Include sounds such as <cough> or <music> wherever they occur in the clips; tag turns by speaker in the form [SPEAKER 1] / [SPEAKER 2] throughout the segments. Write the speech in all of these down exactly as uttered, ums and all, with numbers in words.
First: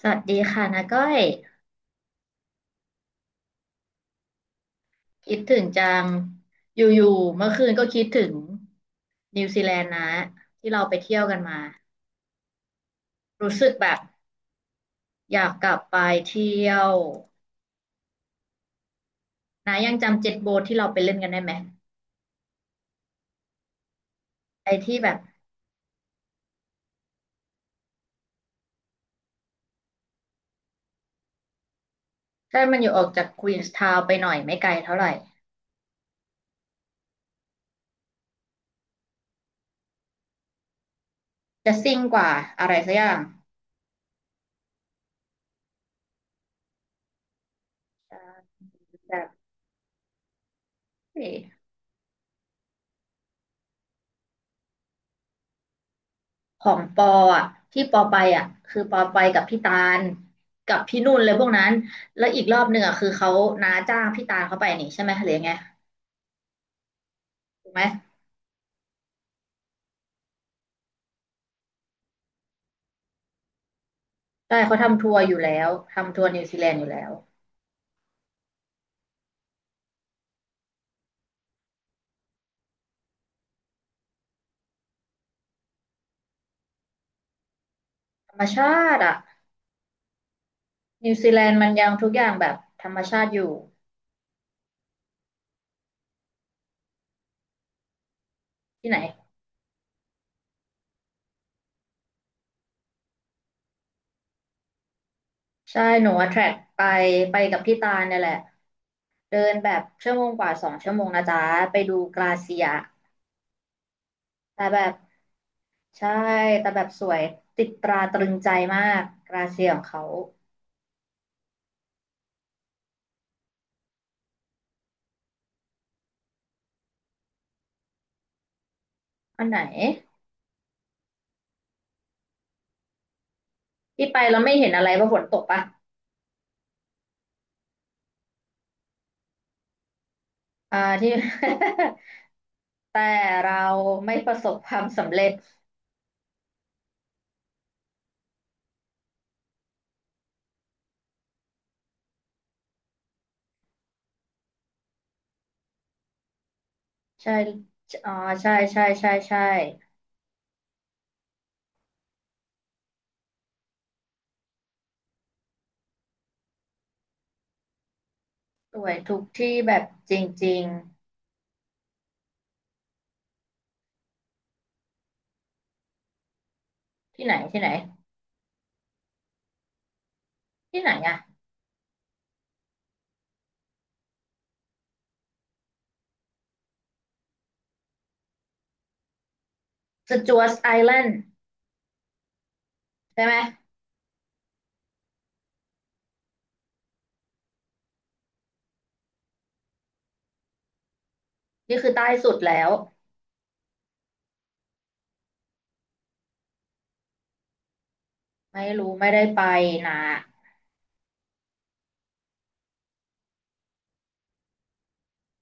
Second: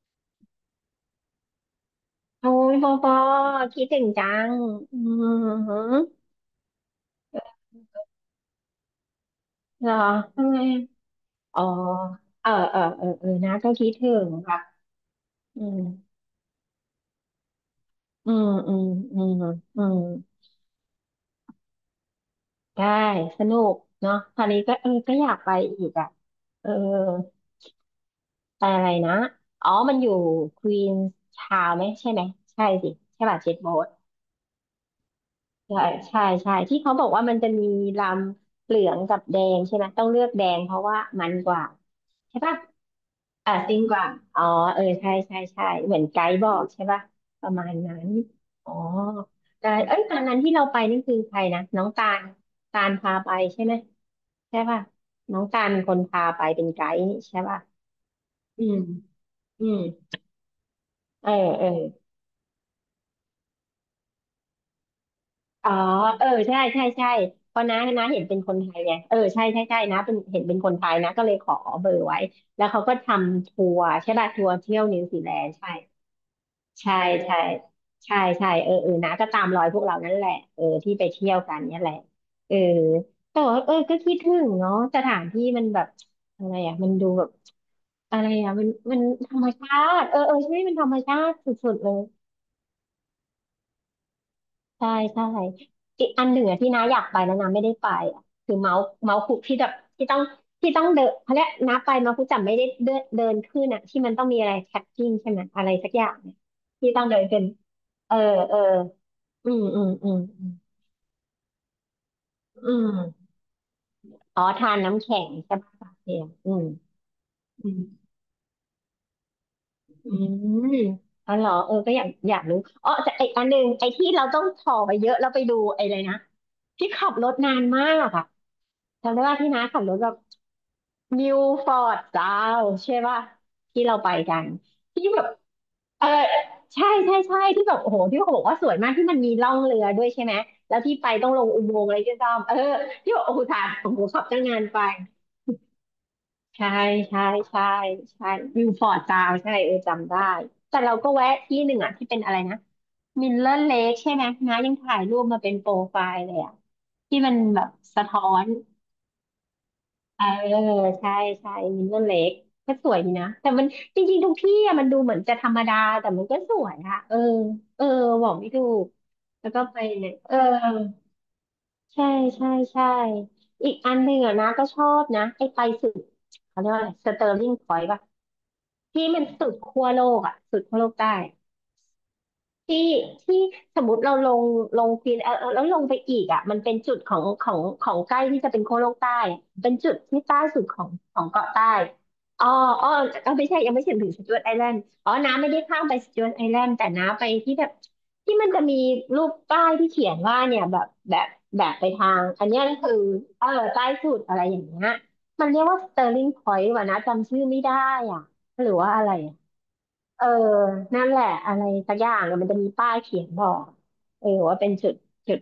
[SPEAKER 1] สวัสดีค่ะนาก้อย
[SPEAKER 2] โอ้ยปอปอคิดถึงจังอืม
[SPEAKER 1] คิดถึง
[SPEAKER 2] หือ
[SPEAKER 1] จังอยู่ๆเมื่อคืนก็คิดถึงนิวซีแลน
[SPEAKER 2] เหร
[SPEAKER 1] ด์
[SPEAKER 2] อ
[SPEAKER 1] นะ
[SPEAKER 2] ทำไม
[SPEAKER 1] ที่เราไปเที่ยวกันมา
[SPEAKER 2] อ๋อเออเออเออเออนะ
[SPEAKER 1] รู้สึ
[SPEAKER 2] ก็
[SPEAKER 1] กแบ
[SPEAKER 2] คิด
[SPEAKER 1] บ
[SPEAKER 2] ถึงค่ะ
[SPEAKER 1] อยาก
[SPEAKER 2] อื
[SPEAKER 1] กลั
[SPEAKER 2] ม
[SPEAKER 1] บไปเที่ยว
[SPEAKER 2] อืมอืมอืม
[SPEAKER 1] นา
[SPEAKER 2] อื
[SPEAKER 1] ยัง
[SPEAKER 2] ม
[SPEAKER 1] จำเจ็ตโบ๊ทที่เราไปเล่นกันได้ไหม
[SPEAKER 2] ได้สนุกเนาะตอนนี้
[SPEAKER 1] ไอ้
[SPEAKER 2] ก็เออ
[SPEAKER 1] ที่แบ
[SPEAKER 2] ก็
[SPEAKER 1] บ
[SPEAKER 2] อยากไปอีกอ่ะเออไปอะไรนะอ๋อมันอยู่ควีนชาวไหมใช่ไหม
[SPEAKER 1] ถ้า
[SPEAKER 2] ใช่
[SPEAKER 1] มันอ
[SPEAKER 2] สิ
[SPEAKER 1] ยู่ออก
[SPEAKER 2] ใช่
[SPEAKER 1] จาก
[SPEAKER 2] ป่ะ
[SPEAKER 1] ค
[SPEAKER 2] เจ็
[SPEAKER 1] วี
[SPEAKER 2] ต
[SPEAKER 1] นส์
[SPEAKER 2] โบ๊ท
[SPEAKER 1] ทาวน์ไปหน่อยไม่ไกลเท่าไหร่
[SPEAKER 2] ใช่ใช่ใช่ที่เขาบอกว่ามันจะมีลำเหลืองกับแดงใช่ไหมต้องเลือกแดงเพราะว่ามันกว่า
[SPEAKER 1] จะซิ่งกว่า
[SPEAKER 2] ใช่ป่ะ
[SPEAKER 1] อะไรสักอย่าง
[SPEAKER 2] อ่าซิ่งกว่างอ๋อเออใช่ใช่ใช่เหมือนไกด์บอกใช่ป่ะประมาณนั้นอ๋อ
[SPEAKER 1] ใช่แบ
[SPEAKER 2] แต่เอ้ยตอนนั้นที่เราไปนี่คือใครนะ
[SPEAKER 1] บ
[SPEAKER 2] น้องตาลตาลพาไปใช่ไหมใช่ป่ะน้องตาลเป็นคนพาไป
[SPEAKER 1] ข
[SPEAKER 2] เป็น
[SPEAKER 1] อง
[SPEAKER 2] ไก
[SPEAKER 1] ป
[SPEAKER 2] ด์
[SPEAKER 1] อ
[SPEAKER 2] นี่ใช่
[SPEAKER 1] อ่ะ
[SPEAKER 2] ป่ะ
[SPEAKER 1] ที่ปอไปอ่ะ
[SPEAKER 2] อืม
[SPEAKER 1] คือปอไปกับพี่
[SPEAKER 2] อื
[SPEAKER 1] ตา
[SPEAKER 2] ม
[SPEAKER 1] ลกับพี่นุ่น
[SPEAKER 2] เอ
[SPEAKER 1] เล
[SPEAKER 2] อ
[SPEAKER 1] ยพวกนั้
[SPEAKER 2] เออ
[SPEAKER 1] นแล้วอีกรอบหนึ่งอ่ะคือเขาน้าจ้างพี่ตาลเขาไปนี่ใช่ไหมหรือยังไง
[SPEAKER 2] อ๋อเออใช่ใช่ใช่เพราะ
[SPEAKER 1] ถูกไห
[SPEAKER 2] น้า
[SPEAKER 1] ม
[SPEAKER 2] น้าเห็นเป็นคนไทยไงเออใช่ใช่ใช่นะเป็นเห็นเป็นคนไทยนะก็เลยขอเบอร์ไว้แล้วเขาก็ทำทัวร์ใช่ป่ะทัว
[SPEAKER 1] ใช่
[SPEAKER 2] ร์เที่
[SPEAKER 1] เขา
[SPEAKER 2] ยวนิ
[SPEAKER 1] ทำ
[SPEAKER 2] ว
[SPEAKER 1] ทัว
[SPEAKER 2] ซี
[SPEAKER 1] ร์อ
[SPEAKER 2] แล
[SPEAKER 1] ยู่
[SPEAKER 2] น
[SPEAKER 1] แล้
[SPEAKER 2] ด์ใช่
[SPEAKER 1] วทำทัวร์นิวซีแลนด์อยู่
[SPEAKER 2] ใช่
[SPEAKER 1] แล้ว
[SPEAKER 2] ใช่ใช่ใช่เออเออนะก็ตามรอยพวกเรานั่นแหละเออที่ไปเที่ยวกันเนี่ยแหละเออแต่ว่าเออก็คิดถึงเนาะสถานที่มันแบบอะไรอ่ะมันดูแบบอะไร
[SPEAKER 1] ธรรม
[SPEAKER 2] อ่ะมัน
[SPEAKER 1] ชา
[SPEAKER 2] มั
[SPEAKER 1] ติ
[SPEAKER 2] น
[SPEAKER 1] อ่ะ
[SPEAKER 2] ธรรมชาติเออเออใช่มันธรรม
[SPEAKER 1] นิว
[SPEAKER 2] ชา
[SPEAKER 1] ซี
[SPEAKER 2] ติ
[SPEAKER 1] แล
[SPEAKER 2] ส
[SPEAKER 1] นด์มั
[SPEAKER 2] ุ
[SPEAKER 1] น
[SPEAKER 2] ดๆ
[SPEAKER 1] ยั
[SPEAKER 2] เล
[SPEAKER 1] ง
[SPEAKER 2] ย
[SPEAKER 1] ทุกอย่างแบบธรรมชาติอยู่
[SPEAKER 2] ใช่ใช่อีกอันหนึ่งอะที่น้าอยากไปแล้วน้าไม่ได้ไปอะคือเมาส์
[SPEAKER 1] ที่ไหน
[SPEAKER 2] เมาส์คุกที่แบบที่ต้องที่ต้องเดินเขาเรียกน้าไปเมาส์คุกจำไม่ได้เดินเดินขึ้นอะที่มันต้องมีอะไรแท็กกิ้งใช่ไหมอะไร
[SPEAKER 1] ใช่
[SPEAKER 2] สักอ
[SPEAKER 1] หนู
[SPEAKER 2] ย่าง
[SPEAKER 1] อะ
[SPEAKER 2] เนี่
[SPEAKER 1] แท
[SPEAKER 2] ย
[SPEAKER 1] ร็กไป
[SPEAKER 2] ที่ต้องเดิน
[SPEAKER 1] ไป
[SPEAKER 2] เป็น
[SPEAKER 1] กับพี่ตาล
[SPEAKER 2] เอ
[SPEAKER 1] เนี่
[SPEAKER 2] อ
[SPEAKER 1] ยแหละ
[SPEAKER 2] เออ
[SPEAKER 1] เดิ
[SPEAKER 2] อื
[SPEAKER 1] น
[SPEAKER 2] ม
[SPEAKER 1] แบ
[SPEAKER 2] อื
[SPEAKER 1] บ
[SPEAKER 2] มอื
[SPEAKER 1] ชั่ว
[SPEAKER 2] ม
[SPEAKER 1] โมงก
[SPEAKER 2] อืม
[SPEAKER 1] ว่าสองชั่วโมงนะจ๊ะไปดูกลาเซีย
[SPEAKER 2] อืมอ๋อ
[SPEAKER 1] แต่
[SPEAKER 2] ทาน
[SPEAKER 1] แบบ
[SPEAKER 2] น้ำแข็งใช่ปะปะ
[SPEAKER 1] ใช่
[SPEAKER 2] เทียมอืม
[SPEAKER 1] แต่แบบสวยติดตราตรึงใจมากกราเซียของเขา
[SPEAKER 2] อืมเอาเหรอเออก็อยากอยากรู้อ๋อแต่ไออันหนึ่งไอที่เราต้องถ่อไปเยอะเราไปดูไออะไรนะที่ขับรถนานมากอะจำได้ว่า
[SPEAKER 1] อัน
[SPEAKER 2] ที่
[SPEAKER 1] ไหน
[SPEAKER 2] น้าขับรถแบบนิวฟอร์ดซาวใช่ป่ะที่เรา
[SPEAKER 1] ที่
[SPEAKER 2] ไป
[SPEAKER 1] ไป
[SPEAKER 2] กั
[SPEAKER 1] เรา
[SPEAKER 2] น
[SPEAKER 1] ไม่เห็นอะไรเพ
[SPEAKER 2] ที่
[SPEAKER 1] ราะฝ
[SPEAKER 2] แบ
[SPEAKER 1] น
[SPEAKER 2] บ
[SPEAKER 1] ตกปะ
[SPEAKER 2] เออใช่ใช่ใช่ที่แบบโอ้โหที่เขาบอกว่าสวยมากที่มันมีล่องเรือด้วยใช่ไหมแล้
[SPEAKER 1] อ่า
[SPEAKER 2] วที่ไป
[SPEAKER 1] ที่
[SPEAKER 2] ต้องลงอุโมงค์อะไรก็ตามเออ
[SPEAKER 1] <laughs> แต่
[SPEAKER 2] ที่บอกโอ้โห
[SPEAKER 1] เรา
[SPEAKER 2] ทานโอ้โห
[SPEAKER 1] ไม่
[SPEAKER 2] ขับ
[SPEAKER 1] ประ
[SPEAKER 2] ตั้ง
[SPEAKER 1] สบ
[SPEAKER 2] นาน
[SPEAKER 1] ค
[SPEAKER 2] ไป
[SPEAKER 1] วามสำเร็จ
[SPEAKER 2] ใช่ใช่ใช่ใช่วิวฟอร์ดจาวใช่เออจำได้แต่เราก็แวะที่หนึ่งอ่ะที่เป็นอะไรนะมิลเลอร์เลคใช่ไหมนะยังถ่ายรูปมาเป็นโปรไฟล์เลยอ่ะที่มั
[SPEAKER 1] ใช่
[SPEAKER 2] นแบบสะ
[SPEAKER 1] อ๋อ
[SPEAKER 2] ท้อน
[SPEAKER 1] ใช่ใช่ใช่ใช่
[SPEAKER 2] เออใช่ใช่มิลเลอร์เลคก็สวยดีนะแต่มันจริงๆทุกที่อ่ะมันดูเหมือนจะธรรมดาแต่มันก็สวยอะเออเออบอกไม่ถู
[SPEAKER 1] ส
[SPEAKER 2] ก
[SPEAKER 1] วยทุก
[SPEAKER 2] แล้ว
[SPEAKER 1] ที่
[SPEAKER 2] ก็
[SPEAKER 1] แบ
[SPEAKER 2] ไป
[SPEAKER 1] บ
[SPEAKER 2] เนี่
[SPEAKER 1] จ
[SPEAKER 2] ยเออ
[SPEAKER 1] ริง
[SPEAKER 2] ใช่ใช่ใช่อีกอันหนึ่งอ่ะนะก็ชอบนะไอ้ไปสุดเขาเรียกว่าอะไรส
[SPEAKER 1] ๆ
[SPEAKER 2] เต
[SPEAKER 1] ที่
[SPEAKER 2] อ
[SPEAKER 1] ไหน
[SPEAKER 2] ร์ลิง
[SPEAKER 1] ที่
[SPEAKER 2] พ
[SPEAKER 1] ไหน
[SPEAKER 2] อยต์ป่ะ ที่มันสุดขั้วโลกอ่ะสุดขั้ว
[SPEAKER 1] ที่
[SPEAKER 2] โล
[SPEAKER 1] ไหน
[SPEAKER 2] กใต้
[SPEAKER 1] อะ
[SPEAKER 2] ที่ที่สมมติเราลงลงฟินเออเออแล้วลงไปอีกอ่ะมันเป็นจุดของของของใกล้ที่จะเป็นขั้วโลกใต้อะเป็นจุด
[SPEAKER 1] ส
[SPEAKER 2] ที่
[SPEAKER 1] จ๊
[SPEAKER 2] ใต้
[SPEAKER 1] วต
[SPEAKER 2] สุด
[SPEAKER 1] ไอ
[SPEAKER 2] ของ
[SPEAKER 1] แลน
[SPEAKER 2] ข
[SPEAKER 1] ด์
[SPEAKER 2] องเกาะใต้อ๋ออ๋อ
[SPEAKER 1] ใช่
[SPEAKER 2] เอ
[SPEAKER 1] ไห
[SPEAKER 2] อ
[SPEAKER 1] ม
[SPEAKER 2] ไม่ใช่ ยังไม่ถึงถึงสจ๊วตไอแลนด์อ๋อน้าไม่ได้ข้ามไปสจ๊วตไอแลนด์แต่น้าไปที่แบบที่มันจะมีรูปป้ายที่เขียนว่าเนี่ยแบบแบบแบบ
[SPEAKER 1] นี่
[SPEAKER 2] ไป
[SPEAKER 1] คือใต้
[SPEAKER 2] ทาง
[SPEAKER 1] สุด
[SPEAKER 2] อันเนี้
[SPEAKER 1] แล้
[SPEAKER 2] ย
[SPEAKER 1] ว
[SPEAKER 2] ก็คือเออใต้สุดอะไรอย่างเงี้ยมันเรียกว่าสเตอร์ลิงพอยต์ว่ะนะจำชื่อไม่ได้อ่ะห
[SPEAKER 1] ไม่
[SPEAKER 2] รือว่า
[SPEAKER 1] รู้
[SPEAKER 2] อะ
[SPEAKER 1] ไม่
[SPEAKER 2] ไร
[SPEAKER 1] ได้ไปนะ
[SPEAKER 2] เออนั่นแหละอะไรสักอย่างเนี่ยมันจะมีป้ายเขียนบอกเออว่าเป็นจุดจุด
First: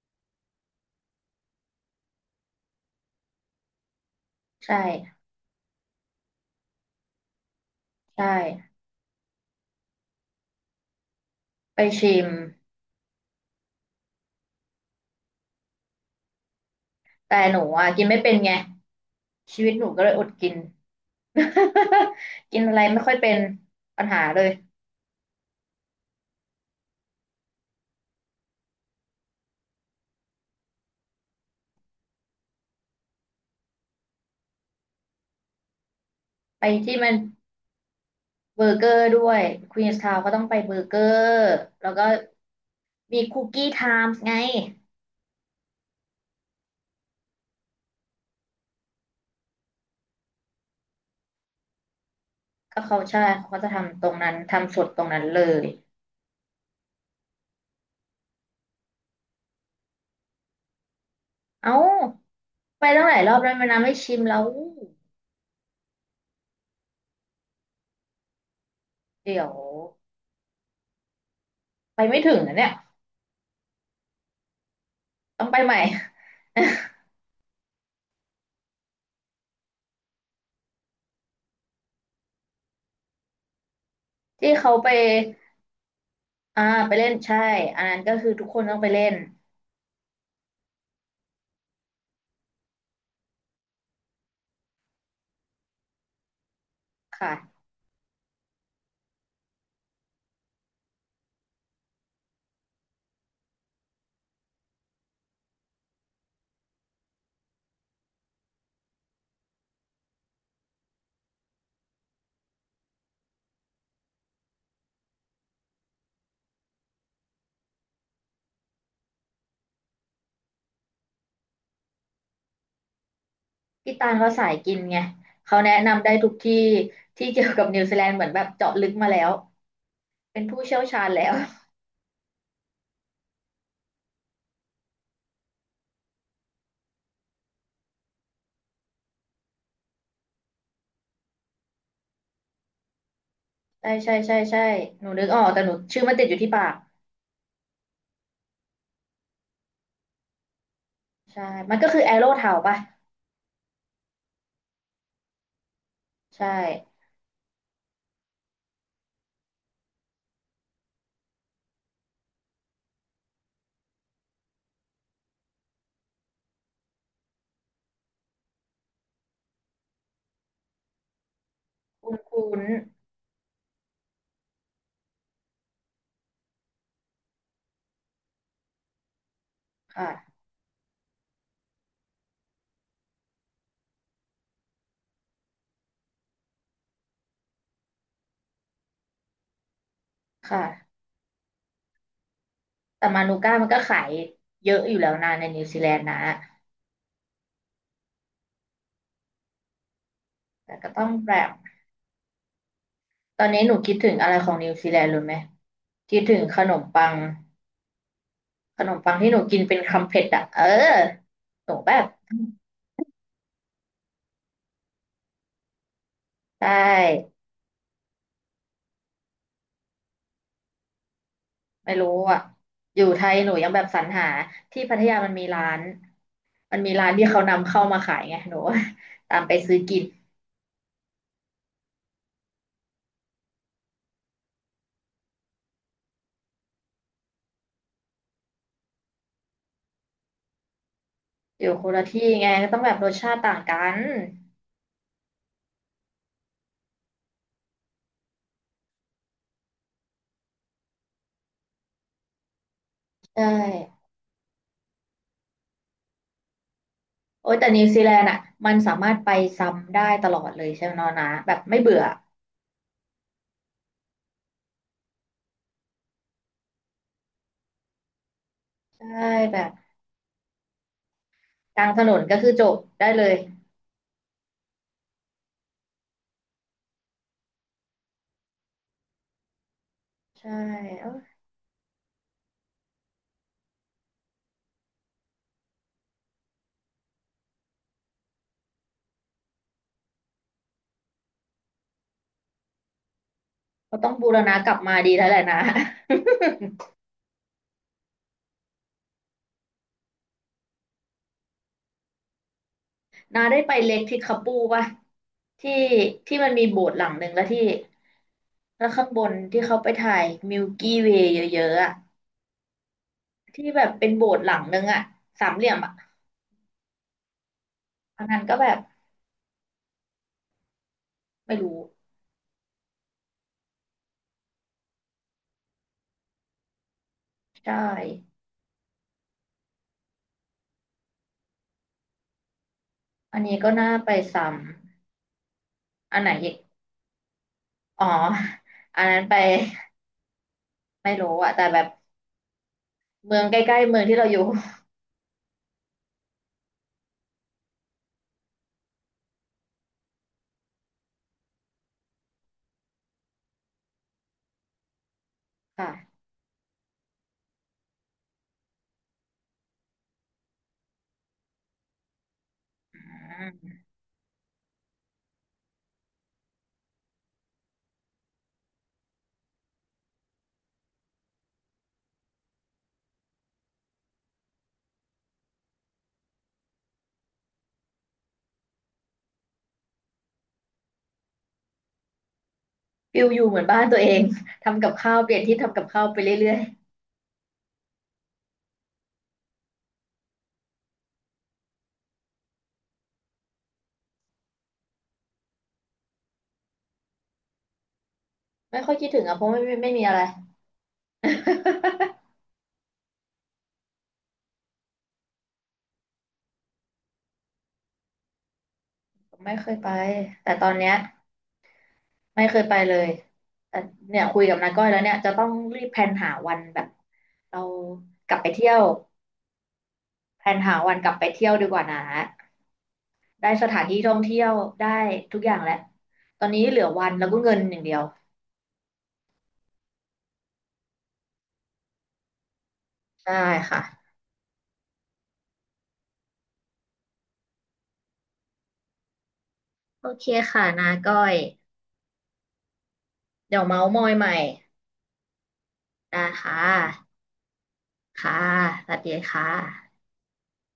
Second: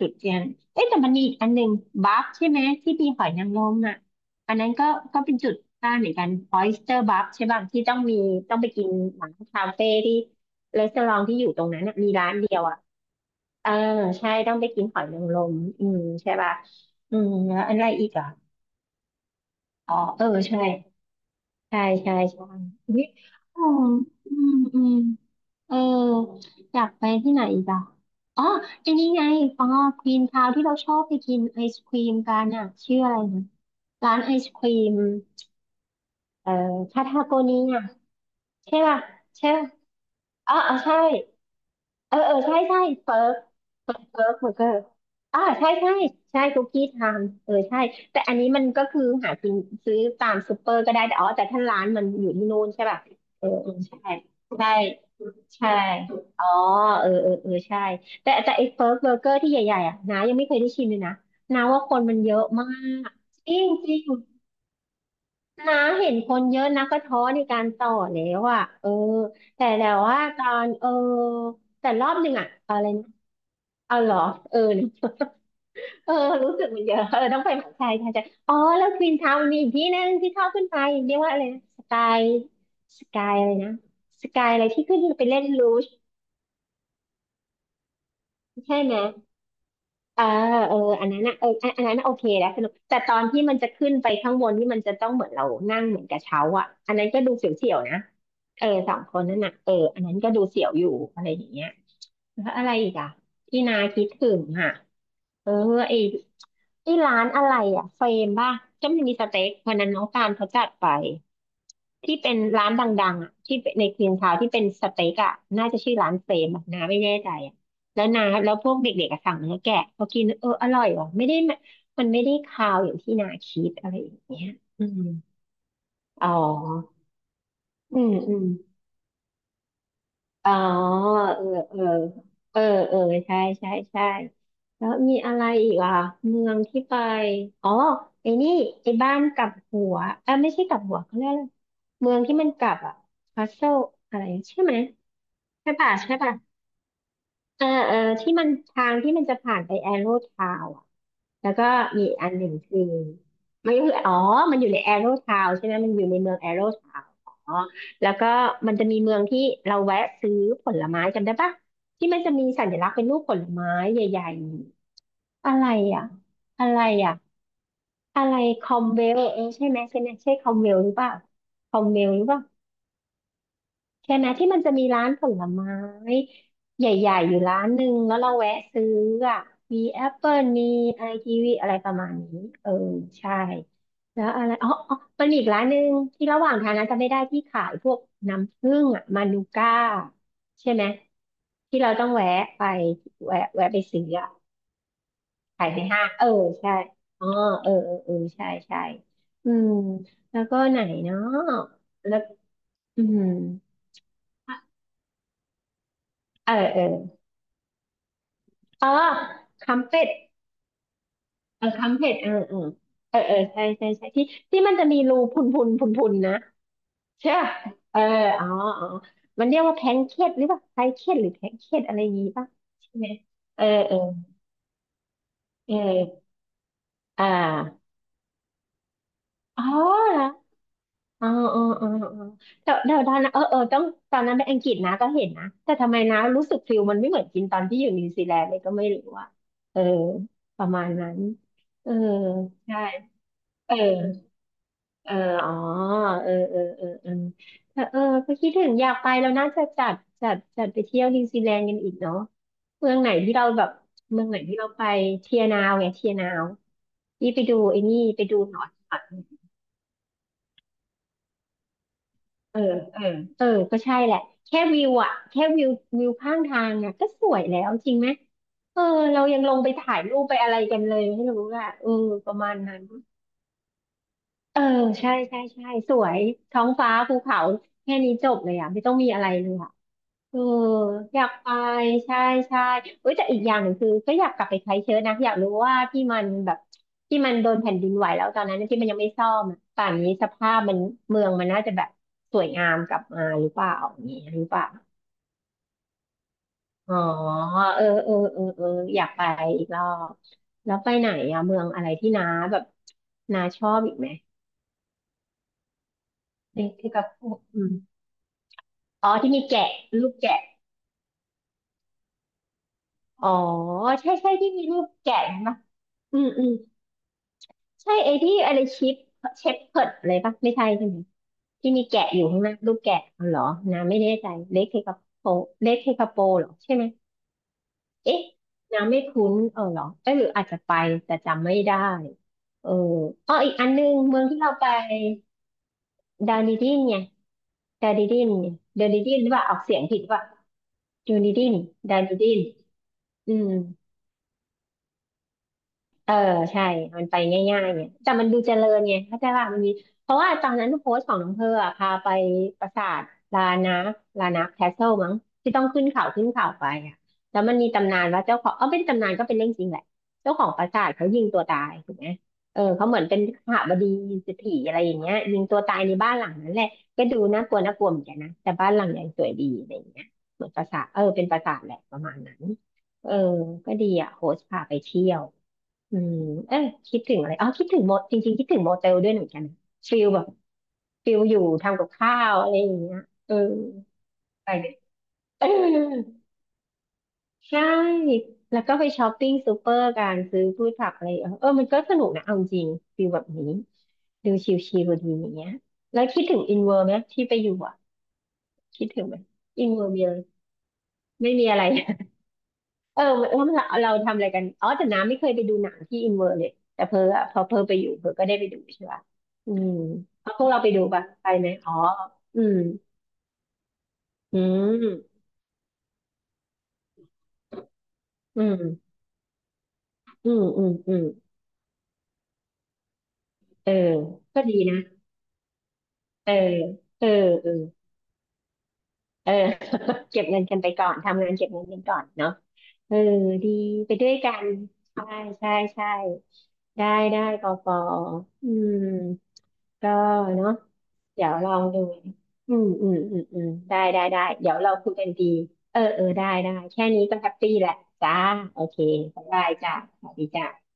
[SPEAKER 2] จุดเทียนเอ๊ะแต่มันมีอีกอันหนึ่งบัฟใช่ไหมที่มีหอยนางรมอ่ะอันนั้น
[SPEAKER 1] ใช่
[SPEAKER 2] ก็ก็เป็นจุดได้เหมือนกันออยสเตอร์บัฟใช่ป่ะที่ต้องมี
[SPEAKER 1] ใช่
[SPEAKER 2] ต้องไปกินร้านคาเฟ่ที่รีสอร์ทที่อยู่ตรง
[SPEAKER 1] ไป
[SPEAKER 2] นั้นน่ะมี
[SPEAKER 1] ชิ
[SPEAKER 2] ร้า
[SPEAKER 1] ม
[SPEAKER 2] นเดียวอ่ะเออใช่ต้องไปกินหอยนางรมอืมใช่ป่ะอืม
[SPEAKER 1] แต่ห
[SPEAKER 2] แล้
[SPEAKER 1] นู
[SPEAKER 2] วอันอะ
[SPEAKER 1] อะ
[SPEAKER 2] ไร
[SPEAKER 1] กิ
[SPEAKER 2] อี
[SPEAKER 1] น
[SPEAKER 2] ก
[SPEAKER 1] ไม่
[SPEAKER 2] อ่ะ
[SPEAKER 1] เป็นไงชีวิตหนู
[SPEAKER 2] อ๋อ
[SPEAKER 1] ก็เลยอ
[SPEAKER 2] เออ
[SPEAKER 1] ดกิน
[SPEAKER 2] ใช่ใช่ใช่ใช่
[SPEAKER 1] <laughs> กินอะไร
[SPEAKER 2] อุ๊
[SPEAKER 1] ไม่
[SPEAKER 2] ย
[SPEAKER 1] ค่อยเป็น
[SPEAKER 2] อ๋อ
[SPEAKER 1] ปัญหา
[SPEAKER 2] อื
[SPEAKER 1] เลย
[SPEAKER 2] มอืม เอออยากไปที่ไหนอีกอ่ะอ๋อไอันนี้ไงอ๋อควีนทาวที่เราชอบไปกินไอศครีมกันอ่ะชื่ออะไรนะร้านไอศครีมเอ่อ
[SPEAKER 1] ไปที่
[SPEAKER 2] คา
[SPEAKER 1] มัน
[SPEAKER 2] ทาโกเนีย
[SPEAKER 1] เบอร์
[SPEAKER 2] ใช่
[SPEAKER 1] เกอ
[SPEAKER 2] ป่ะ
[SPEAKER 1] ร์ด้วย
[SPEAKER 2] ใช่ป่ะ
[SPEAKER 1] ควีนส์ทาวน์ก็ต้อง
[SPEAKER 2] อ๋
[SPEAKER 1] ไป
[SPEAKER 2] อ
[SPEAKER 1] เบ
[SPEAKER 2] อ๋อ
[SPEAKER 1] อร์เก
[SPEAKER 2] ใช่
[SPEAKER 1] อร์แล้วก็
[SPEAKER 2] เออเออใช่ใช่เฟิ
[SPEAKER 1] มี
[SPEAKER 2] ร์ก
[SPEAKER 1] คุกกี้ไท
[SPEAKER 2] เฟิร์ก
[SPEAKER 1] ม์
[SPEAKER 2] เฟิร์
[SPEAKER 1] ไง
[SPEAKER 2] กเบอร์เกอร์อ่าใช่ใช่ใช่คุกกี้ทำเออใช่แต่อันนี้มันก็คือหากินซื้อตามซูเปอร์ก็ได้แต่อ๋อแต่ถ้าร้านมันอยู่ที่นู่น
[SPEAKER 1] ก็
[SPEAKER 2] ใช่
[SPEAKER 1] เขา
[SPEAKER 2] ป่ะ
[SPEAKER 1] ใช่
[SPEAKER 2] เอ
[SPEAKER 1] เขา
[SPEAKER 2] อ
[SPEAKER 1] ก็จะ
[SPEAKER 2] เออใช่
[SPEAKER 1] ทำตรงนั้น
[SPEAKER 2] ใช่
[SPEAKER 1] ทำสดตรงนั้นเลย
[SPEAKER 2] ใช่ อ๋อเออเออเออใช่ แต่แต่ไอ้เฟิร์กเบอร์เกอร์ที่ใหญ่ๆอ่ะนายังไม่เคยได้ชิมเลยนะนา
[SPEAKER 1] เอ้า
[SPEAKER 2] ว่าคนมันเยอะมา
[SPEAKER 1] ไปตั้ง
[SPEAKER 2] ก
[SPEAKER 1] หลายรอบ
[SPEAKER 2] จ
[SPEAKER 1] แล้ว
[SPEAKER 2] ริ
[SPEAKER 1] มั
[SPEAKER 2] ง
[SPEAKER 1] นนะ
[SPEAKER 2] จ
[SPEAKER 1] ไม่
[SPEAKER 2] ริง
[SPEAKER 1] ชิมแล้ว
[SPEAKER 2] นาเห็นคนเยอะนะก็ท้อในการต่อแล้วอ่ะเออ
[SPEAKER 1] เดี๋ยว
[SPEAKER 2] แต่แต่ว่าตอนเออ แต่
[SPEAKER 1] ไป
[SPEAKER 2] รอบ
[SPEAKER 1] ไม่
[SPEAKER 2] หนึ่
[SPEAKER 1] ถึ
[SPEAKER 2] ง
[SPEAKER 1] ง
[SPEAKER 2] อ่ะ
[SPEAKER 1] นะเนี่ย
[SPEAKER 2] อะไรนะเอาเหรอเออ
[SPEAKER 1] ต้องไปใหม่
[SPEAKER 2] เออรู้สึกมันเยอะเออต้องไปหาใครใช่ใช่อ๋อแล้วควีนทาวน์มีอีกที่นึงที่เข้าขึ้นไปเรียกว่าอะไรนะสกายสกายอะไรนะส
[SPEAKER 1] <laughs>
[SPEAKER 2] กาย
[SPEAKER 1] ที่
[SPEAKER 2] อะไร
[SPEAKER 1] เขา
[SPEAKER 2] ที่
[SPEAKER 1] ไป
[SPEAKER 2] ขึ้นไปเล่นรูช
[SPEAKER 1] อ่าไปเล่นใช่อันนั้นก็คือทุกคนต้อ
[SPEAKER 2] ใช่
[SPEAKER 1] งไป
[SPEAKER 2] ไหม
[SPEAKER 1] เล่น
[SPEAKER 2] อ่าเอออันนั้นนะเอออันอันนั้นน่ะโอเคแล้วสนุกแต่ตอนที่มันจะขึ้นไปข้างบนที่มันจะต้องเหมือนเรานั่งเหมือนกระเช้าอ่ะอันนั้นก็ดูเส
[SPEAKER 1] ค่ะ
[SPEAKER 2] ียวๆนะเออสองคนนั่นน่ะเอออันนั้นก็ดูเสียวอยู่อะไรอย่างเงี้ยแล้วอะไรอีกอ่ะที่นาคิดถึงอ่ะเออไอ้ที่ร้านอะไรอ่ะเฟรมป่ะก็มันมีสเต็กวันนั้นน้องการเขาจัดไป ที่เป็นร้านดังๆอ่ะที่ในคลีนทาวนที่เป็นสเต็กอ่ะน่าจะชื่อร้านเฟรมอะนะไม่แน่ใจอ่ะแล้วนบแล้วพวกเด็กๆอะสั่งเนื้อแกะพอกินเอออร่อยว่ะไม่ได้มมันไม่ได้คาวอย่างที่นาคิดอะ
[SPEAKER 1] พี่
[SPEAKER 2] ไร
[SPEAKER 1] ตา
[SPEAKER 2] อ
[SPEAKER 1] ล
[SPEAKER 2] ย่าง
[SPEAKER 1] เขา
[SPEAKER 2] เงี้
[SPEAKER 1] สา
[SPEAKER 2] ย
[SPEAKER 1] ยกิน
[SPEAKER 2] อื
[SPEAKER 1] ไง
[SPEAKER 2] ม
[SPEAKER 1] เขาแนะนำได้
[SPEAKER 2] อ๋
[SPEAKER 1] ทุ
[SPEAKER 2] อ
[SPEAKER 1] กที่ที่เกี่ยวกับนิวซี
[SPEAKER 2] อื
[SPEAKER 1] แลน
[SPEAKER 2] ม
[SPEAKER 1] ด์เหมือน
[SPEAKER 2] อื
[SPEAKER 1] แบ
[SPEAKER 2] ม
[SPEAKER 1] บเจาะลึกมาแล้วเป็น
[SPEAKER 2] อ๋อ
[SPEAKER 1] ผู้เชี่ยวชาญแล้ว
[SPEAKER 2] เออเออเออเออใช่ใช่ใช่แล้วมีอะไรอีกอ่ะเมืองที่ไปอ๋อไอ้นี่ไอ้บ้านกลับหัวอ่ะไม่ใช่กลับหัวเขาเรียกอะไรเมืองที่มันกลับอ่ะคาสเซิล
[SPEAKER 1] ใช่ใช่
[SPEAKER 2] อะไร
[SPEAKER 1] ใช่
[SPEAKER 2] ใช่
[SPEAKER 1] ใช่
[SPEAKER 2] ไหม
[SPEAKER 1] หนูนึกออกแต่ห
[SPEAKER 2] ใช่
[SPEAKER 1] นู
[SPEAKER 2] ป่ะ
[SPEAKER 1] ชื่อมั
[SPEAKER 2] ใช่
[SPEAKER 1] นติดอ
[SPEAKER 2] ป่ะ
[SPEAKER 1] ยู่ที่ปาก
[SPEAKER 2] เออเออที่มันทางที่มันจะผ่านไปแอโรทาวอ่ะ
[SPEAKER 1] ใช่
[SPEAKER 2] แล้วก็
[SPEAKER 1] มันก็คื
[SPEAKER 2] มี
[SPEAKER 1] อแอ
[SPEAKER 2] อีก
[SPEAKER 1] โร่
[SPEAKER 2] อันหนึ่
[SPEAKER 1] เทา
[SPEAKER 2] ง
[SPEAKER 1] ป่ะ
[SPEAKER 2] คือมันก็คืออ๋อมันอยู่ในแอโรทาวใช่ไหมมันอยู่ในเมือง
[SPEAKER 1] ใช่
[SPEAKER 2] แอโรทาวอ๋อแล้วก็มันจะมีเมืองที่เราแวะซื้อผลไม้จำได้ปะที่มันจะมีสัญลักษณ์เป็นรูปผลไม้ใหญ่ๆอะไรอ่ะอะไรอ่ะอะไรคอมเวลเออใช่ไหมใช่ไหมใช่คอมเวลหรือเปล่าคอมเวล
[SPEAKER 1] คุ้น
[SPEAKER 2] หรือเปล่า
[SPEAKER 1] คุ้น
[SPEAKER 2] ใช่ไหมที่มันจะมีร้านผลไม้ใหญ่ๆอยู่ร้านหนึ่งแล้วเราแวะซื้ออ่ะมีแอปเปิล
[SPEAKER 1] ค่ะ
[SPEAKER 2] มีไอกีวีอะไรประมาณนี้เออใช่แล้วอะไรอ๋ออ๋อมันมีอีกร้านหนึ่งที่ระหว่างทางนั้นจะไม่ได้ที่ขายพวกน้ำผึ้งอ่ะมานูก้าใช่ไหม
[SPEAKER 1] ค่ะ
[SPEAKER 2] ที่เราต้องแวะไป
[SPEAKER 1] แต่มานู
[SPEAKER 2] แวะ
[SPEAKER 1] ก้า
[SPEAKER 2] แวะ
[SPEAKER 1] มัน
[SPEAKER 2] ไป
[SPEAKER 1] ก็ขา
[SPEAKER 2] ซื้อ
[SPEAKER 1] ย
[SPEAKER 2] อ่ะ
[SPEAKER 1] เยอะอยู่แล้วนะในนิ
[SPEAKER 2] ขา
[SPEAKER 1] ว
[SPEAKER 2] ย
[SPEAKER 1] ซี
[SPEAKER 2] ใน
[SPEAKER 1] แลน
[SPEAKER 2] ห้า
[SPEAKER 1] ด์
[SPEAKER 2] ง
[SPEAKER 1] นะ
[SPEAKER 2] เออใช่อ๋อเออเออเออใช่ใช่อืมแล้วก็
[SPEAKER 1] แต่
[SPEAKER 2] ไหน
[SPEAKER 1] ก็ต้อง
[SPEAKER 2] เนาะ
[SPEAKER 1] แบบ
[SPEAKER 2] แล้วอืม
[SPEAKER 1] ตอนนี้หนูคิดถึงอะไรของนิวซีแลนด์รู้ไหมคิดถึง
[SPEAKER 2] เออ
[SPEAKER 1] ขน
[SPEAKER 2] เอ
[SPEAKER 1] ม
[SPEAKER 2] อ
[SPEAKER 1] ปัง ข
[SPEAKER 2] เอ
[SPEAKER 1] น
[SPEAKER 2] อ
[SPEAKER 1] มปังที่หนูกิน
[SPEAKER 2] คั
[SPEAKER 1] เป็น
[SPEAKER 2] มเป็
[SPEAKER 1] คำ
[SPEAKER 2] ด
[SPEAKER 1] เผ็ดอะ เออ
[SPEAKER 2] เออ
[SPEAKER 1] หนู
[SPEAKER 2] คั
[SPEAKER 1] แบ
[SPEAKER 2] ม
[SPEAKER 1] บ
[SPEAKER 2] เป็ดเออเออเออเออใช่ใช่ใช่ที่ที่มันจะมีรูพุนพุนพุนพุนนะ
[SPEAKER 1] ใช
[SPEAKER 2] ใช่
[SPEAKER 1] ่
[SPEAKER 2] ปะเอออ๋ออ๋อมันเรียกว่าแพนเค้กหรือเปล่าไพเค้กหรือแพนเค้ก
[SPEAKER 1] ไม่
[SPEAKER 2] อะไรอ
[SPEAKER 1] รู้
[SPEAKER 2] ย่างงี้
[SPEAKER 1] อ่ะ
[SPEAKER 2] ป่ะใช่
[SPEAKER 1] อยู่
[SPEAKER 2] ไหม
[SPEAKER 1] ไทยหนู
[SPEAKER 2] เออ
[SPEAKER 1] ยังแบบ
[SPEAKER 2] เอ
[SPEAKER 1] ส
[SPEAKER 2] อ
[SPEAKER 1] รรหาที่พัทยามันมีร้า
[SPEAKER 2] เอ
[SPEAKER 1] น
[SPEAKER 2] อ
[SPEAKER 1] มันมีร้าน
[SPEAKER 2] อ่
[SPEAKER 1] ที่เขานำเข้า
[SPEAKER 2] า
[SPEAKER 1] มาขายไงหนู <laughs> ตามไป
[SPEAKER 2] อ๋อ
[SPEAKER 1] ซื้อกิน
[SPEAKER 2] เหรออ๋ออ๋ออ๋ออ๋อเดี๋ยวเดี๋ยวตอนนั้นเออเออต้องตอนนั้นไปอังกฤษนะก็เห็นนะแต่ทำไมนะรู้สึกฟิลมันไม่เหมือนกินตอนที่อยู่นิวซีแลนด์เลยก็ไม่รู้ว่าเออประมาณนั้น
[SPEAKER 1] อยู่ค
[SPEAKER 2] เออ
[SPEAKER 1] นละที่ไงก็ต้
[SPEAKER 2] ใช่
[SPEAKER 1] องแบบรสชาติต่าง
[SPEAKER 2] เออ
[SPEAKER 1] กัน
[SPEAKER 2] เอออ๋อเออเออเออเออแต่เออก็คิดถึงอยากไปแล้วน่าจะจัดจัดจัดไปเที่ยวนิวซีแลนด์กันอีกเนาะเมืองไหนที่
[SPEAKER 1] ใช่
[SPEAKER 2] เราแบบเมืองไหนที่เราไปเทียนาวไงเทียนาวนี่ไป
[SPEAKER 1] โอ้
[SPEAKER 2] ดู
[SPEAKER 1] ยแต่
[SPEAKER 2] ไอ้
[SPEAKER 1] นิว
[SPEAKER 2] นี่
[SPEAKER 1] ซีแล
[SPEAKER 2] ไป
[SPEAKER 1] นด์
[SPEAKER 2] ดู
[SPEAKER 1] อ่ะ
[SPEAKER 2] หนอ
[SPEAKER 1] มั
[SPEAKER 2] น
[SPEAKER 1] นสา
[SPEAKER 2] หัน
[SPEAKER 1] มารถไปซ้ำได้ตลอดเลยใช่ไหมน้องนะแบบไม่เบื่อ
[SPEAKER 2] เออเออเออก็ใช่แหละแค่วิวอะแค่วิววิวข้างทางอะก็สวยแล้วจริงไหมเออเรา
[SPEAKER 1] ใช่
[SPEAKER 2] ยังล
[SPEAKER 1] แบ
[SPEAKER 2] งไป
[SPEAKER 1] บ
[SPEAKER 2] ถ่ายรูปไปอะไรกันเลยไม่รู้อะ
[SPEAKER 1] ก
[SPEAKER 2] เอ
[SPEAKER 1] ลาง
[SPEAKER 2] อ
[SPEAKER 1] ถนน
[SPEAKER 2] ป
[SPEAKER 1] ก็
[SPEAKER 2] ระ
[SPEAKER 1] คื
[SPEAKER 2] มา
[SPEAKER 1] อ
[SPEAKER 2] ณ
[SPEAKER 1] จบ
[SPEAKER 2] นั้น
[SPEAKER 1] ได้เลย
[SPEAKER 2] เออใช่ใช่ใช่สวยท้องฟ้าภูเขาแค่นี้จบเลยอ่ะไม่ต้องมีอะไรเลยอ่ะเออ
[SPEAKER 1] ใช่เอ้า
[SPEAKER 2] อยากไปใช่ใช่เอ้ยแต่อีกอย่างหนึ่งคือก็อยากกลับไปไครสต์เชิร์ชนะอยากรู้ว่าที่มันแบบที่มันโดนแผ่นดินไหวแล้วตอนนั้นที่มันยังไม่ซ่อมอะป่านนี้สภาพมันเมืองมันน่าจะแบบสวยงามกลับมาหรือเปล่าอ
[SPEAKER 1] เขา
[SPEAKER 2] ย่าง
[SPEAKER 1] ต้อง
[SPEAKER 2] นี้
[SPEAKER 1] บู
[SPEAKER 2] ห
[SPEAKER 1] ร
[SPEAKER 2] รือเป
[SPEAKER 1] ณะ
[SPEAKER 2] ล่า
[SPEAKER 1] กลับมาดีแล้วแหละนะ
[SPEAKER 2] อ๋อเออเออเออเอออยากไปอีกรอบแล้วไปไหนอะเมืองอะไรที่น้าแบบ
[SPEAKER 1] นา
[SPEAKER 2] น้า
[SPEAKER 1] ได้
[SPEAKER 2] ชอ
[SPEAKER 1] ไป
[SPEAKER 2] บอี
[SPEAKER 1] เล็
[SPEAKER 2] ก
[SPEAKER 1] ก
[SPEAKER 2] ไหม
[SPEAKER 1] ที่คาปูป่ะที่ที่มันมี
[SPEAKER 2] ที่
[SPEAKER 1] โบส
[SPEAKER 2] ที่
[SPEAKER 1] ถ์ห
[SPEAKER 2] กั
[SPEAKER 1] ลั
[SPEAKER 2] บ
[SPEAKER 1] งหนึ่งแล้วที่
[SPEAKER 2] อืม
[SPEAKER 1] แล้วข้าง
[SPEAKER 2] อ๋อ
[SPEAKER 1] บ
[SPEAKER 2] ที่
[SPEAKER 1] น
[SPEAKER 2] มี
[SPEAKER 1] ที่
[SPEAKER 2] แกะ
[SPEAKER 1] เขาไป
[SPEAKER 2] รูป
[SPEAKER 1] ถ่าย
[SPEAKER 2] แกะ
[SPEAKER 1] มิลกี้เวย์เยอะๆอะ
[SPEAKER 2] อ๋อ
[SPEAKER 1] ที่แบบเป็น
[SPEAKER 2] ใช่
[SPEAKER 1] โบ
[SPEAKER 2] ใช่
[SPEAKER 1] สถ์ห
[SPEAKER 2] ที่
[SPEAKER 1] ลัง
[SPEAKER 2] มี
[SPEAKER 1] ห
[SPEAKER 2] รู
[SPEAKER 1] นึ่ง
[SPEAKER 2] ป
[SPEAKER 1] อะ
[SPEAKER 2] แกะ
[SPEAKER 1] สาม
[SPEAKER 2] นะ
[SPEAKER 1] เหลี่ยมอะ
[SPEAKER 2] อืมอืมใช่ไอ้
[SPEAKER 1] อัน
[SPEAKER 2] ที่
[SPEAKER 1] นั้น
[SPEAKER 2] อะ
[SPEAKER 1] ก็
[SPEAKER 2] ไร
[SPEAKER 1] แบบ
[SPEAKER 2] ชิปเชฟเพิร์ดอะไรปะไม่ใช่ใช่ไหม
[SPEAKER 1] ไม่
[SPEAKER 2] ที่
[SPEAKER 1] รู้
[SPEAKER 2] มีแกะอยู่ข้างหน้ารูปแกะอ๋อเหรอน้ำไม่แน่ใจเล็กเทคาโปเล็กเทคาโปเหรอใช่ไหม
[SPEAKER 1] ใช่
[SPEAKER 2] เอ๊ะน้ำไม่คุ้นเออเหรอเอ๊ะหรืออาจจะไปแต่จำไม่ได้เอออ๋อ
[SPEAKER 1] อัน
[SPEAKER 2] อีก
[SPEAKER 1] นี้
[SPEAKER 2] อั
[SPEAKER 1] ก็
[SPEAKER 2] นนึ
[SPEAKER 1] น่า
[SPEAKER 2] ง
[SPEAKER 1] ไป
[SPEAKER 2] เมืองที่
[SPEAKER 1] ซ้
[SPEAKER 2] เราไป
[SPEAKER 1] ำอันไหน
[SPEAKER 2] ดา
[SPEAKER 1] อี
[SPEAKER 2] นิ
[SPEAKER 1] ก
[SPEAKER 2] ดินไงดา
[SPEAKER 1] อ๋
[SPEAKER 2] นิ
[SPEAKER 1] อ
[SPEAKER 2] ดินไงดานิ
[SPEAKER 1] อัน
[SPEAKER 2] ดิน
[SPEAKER 1] นั้น
[SPEAKER 2] หรือ
[SPEAKER 1] ไป
[SPEAKER 2] เปล่าออกเสียงผิดว่า
[SPEAKER 1] ไม่
[SPEAKER 2] ดา
[SPEAKER 1] รู้
[SPEAKER 2] นิดิ
[SPEAKER 1] อะ
[SPEAKER 2] น
[SPEAKER 1] แต่แบบ
[SPEAKER 2] ดานิดินอื
[SPEAKER 1] เมือง
[SPEAKER 2] ม
[SPEAKER 1] ใกล้ๆเมืองที่เราอยู่
[SPEAKER 2] เออใช่ มันไปง่ายๆเนี่ยแต่มันดูเจริญไงเข้าใจว่ามันมีเพราะว่าตอนนั้นโพสต์ของน้องเพอร์อะพาไปปราสาทลานาลานาแคสเซิลมั้งที่ต้องขึ้นเขา
[SPEAKER 1] ค่ะ
[SPEAKER 2] ขึ้นเขาไปอ่ะแล้วมันมีตำนานว่าเจ้าของเออไม่ได้ตำนานก็เป็นเรื่องจริงแหละ เจ้าของปราสาทเขายิงตัวตายถูกไหมเออเขาเห
[SPEAKER 1] อื
[SPEAKER 2] มือนเป็นขหบ
[SPEAKER 1] ม
[SPEAKER 2] ดีเศรษฐีอะไรอย่างเงี้ยยิงตัวตายในบ้านหลังนั้นแหละก็ดูน่ากลัวน่ากลัวเหมือนกันนะแต่บ้านหลังใหญ่สวยดีอะไรอย่างเงี้ยเหมือนปราสาทเออเป็นปราสาทแหละประมาณนั้นเออก็ดีอ่ะโฮสพาไปเที่ยว อืมเออคิดถึงอะไรอ๋อคิดถึงโมจริงๆคิดถึงโมเตลด้วยเหมือนกันนะฟิลแบบฟิลอยู่ทำกับข้าวอะไรอย่างเงี้ย
[SPEAKER 1] ฟิล
[SPEAKER 2] เออ
[SPEAKER 1] อยู่เหมือนบ้านตัวเอง
[SPEAKER 2] ไปเลย
[SPEAKER 1] ทำกับข้าวเปลี่ย
[SPEAKER 2] <laughs>
[SPEAKER 1] น
[SPEAKER 2] เอ
[SPEAKER 1] ที่ทำกับข้าว
[SPEAKER 2] อ
[SPEAKER 1] ไปเรื่อย
[SPEAKER 2] ใช่แล้วก็ไปช้อปปิ้งซูเปอร์การซื้อพืชผักอะไรเออเออมันก็สนุกนะเอาจริงฟิลแบบนี้ดูชิลๆดีอย่างเงี้ยแล้วคิดถึงอินเวอร์ไหมที่ไปอยู่อ่ะ
[SPEAKER 1] ๆไม่
[SPEAKER 2] คิด
[SPEAKER 1] ค่อย
[SPEAKER 2] ถึ
[SPEAKER 1] คิ
[SPEAKER 2] ง
[SPEAKER 1] ด
[SPEAKER 2] ไหม
[SPEAKER 1] ถึงอะเพราะไม่
[SPEAKER 2] อิน
[SPEAKER 1] ไม่
[SPEAKER 2] เวอ
[SPEAKER 1] ไม่
[SPEAKER 2] ร์มี
[SPEAKER 1] มี
[SPEAKER 2] อะ
[SPEAKER 1] อะ
[SPEAKER 2] ไร
[SPEAKER 1] ไร
[SPEAKER 2] ไม่มีอะไร
[SPEAKER 1] <laughs>
[SPEAKER 2] เออเออเราเราทำอะไรกันอ๋อแต่น้ำไม่เคยไปดูหนังที่อินเวอร์เลยแต่เพออะพอเพอไปอยู่เพอก็ได้ไปดูใช่ป่ะอื
[SPEAKER 1] ไม่เค
[SPEAKER 2] ม
[SPEAKER 1] ยไป
[SPEAKER 2] เอาพวก
[SPEAKER 1] แต่
[SPEAKER 2] เรา
[SPEAKER 1] ต
[SPEAKER 2] ไป
[SPEAKER 1] อน
[SPEAKER 2] ดู
[SPEAKER 1] เนี้ย
[SPEAKER 2] ป่ะไปไหมอ๋ออื
[SPEAKER 1] ไม่เค
[SPEAKER 2] ม
[SPEAKER 1] ยไปเลยแต่เนี่ย
[SPEAKER 2] อื
[SPEAKER 1] คุยกับนาก้อยแล้วเนี่ย
[SPEAKER 2] ม
[SPEAKER 1] จะต้องรีบแพลนหาวันแบบเรากลับ
[SPEAKER 2] อื
[SPEAKER 1] ไปเที่ยว
[SPEAKER 2] มอืม
[SPEAKER 1] แพลน
[SPEAKER 2] อืม
[SPEAKER 1] หาวั
[SPEAKER 2] อื
[SPEAKER 1] น
[SPEAKER 2] ม
[SPEAKER 1] กลับไปเที่ยวดีกว่านะได้ส
[SPEAKER 2] เออ
[SPEAKER 1] ถานที่ท่องเที่
[SPEAKER 2] ก็
[SPEAKER 1] ยว
[SPEAKER 2] ดีนะ
[SPEAKER 1] ได้ทุกอย่างแล้ว
[SPEAKER 2] เออ
[SPEAKER 1] ตอนนี้เหลือ
[SPEAKER 2] เอ
[SPEAKER 1] วั
[SPEAKER 2] อ
[SPEAKER 1] นแล้วก็
[SPEAKER 2] เออ
[SPEAKER 1] เงินอย่างเดียว
[SPEAKER 2] เออ <laughs> เก็บเงินกันไปก่อน ทำงานเก็บเงินกันก่อนเนาะเออ
[SPEAKER 1] ได้
[SPEAKER 2] ดีไปด้
[SPEAKER 1] ค่ะ
[SPEAKER 2] วยกัน ใช่ใช่ใช่ได้ได้ปอปออืมก็
[SPEAKER 1] โอเค
[SPEAKER 2] เนาะ
[SPEAKER 1] ค่ะนาก้อ
[SPEAKER 2] เดี๋ยว
[SPEAKER 1] ย
[SPEAKER 2] ลองดู อืมอืมอืมอืม
[SPEAKER 1] เดี๋ยว
[SPEAKER 2] ได้
[SPEAKER 1] เมาส์ม
[SPEAKER 2] ได้
[SPEAKER 1] อย
[SPEAKER 2] ได้
[SPEAKER 1] ใหม่
[SPEAKER 2] เดี๋ยวเราคุยกันดี เออเออ
[SPEAKER 1] ได้
[SPEAKER 2] ได้ได้
[SPEAKER 1] ค่ะ
[SPEAKER 2] แค่นี้ก็แฮปปี้แหละจ้า
[SPEAKER 1] ค่ะ
[SPEAKER 2] โอเค
[SPEAKER 1] สวัสดี
[SPEAKER 2] บ๊าย
[SPEAKER 1] ค่
[SPEAKER 2] บายจ้า
[SPEAKER 1] ะ
[SPEAKER 2] สวัสดีจ้า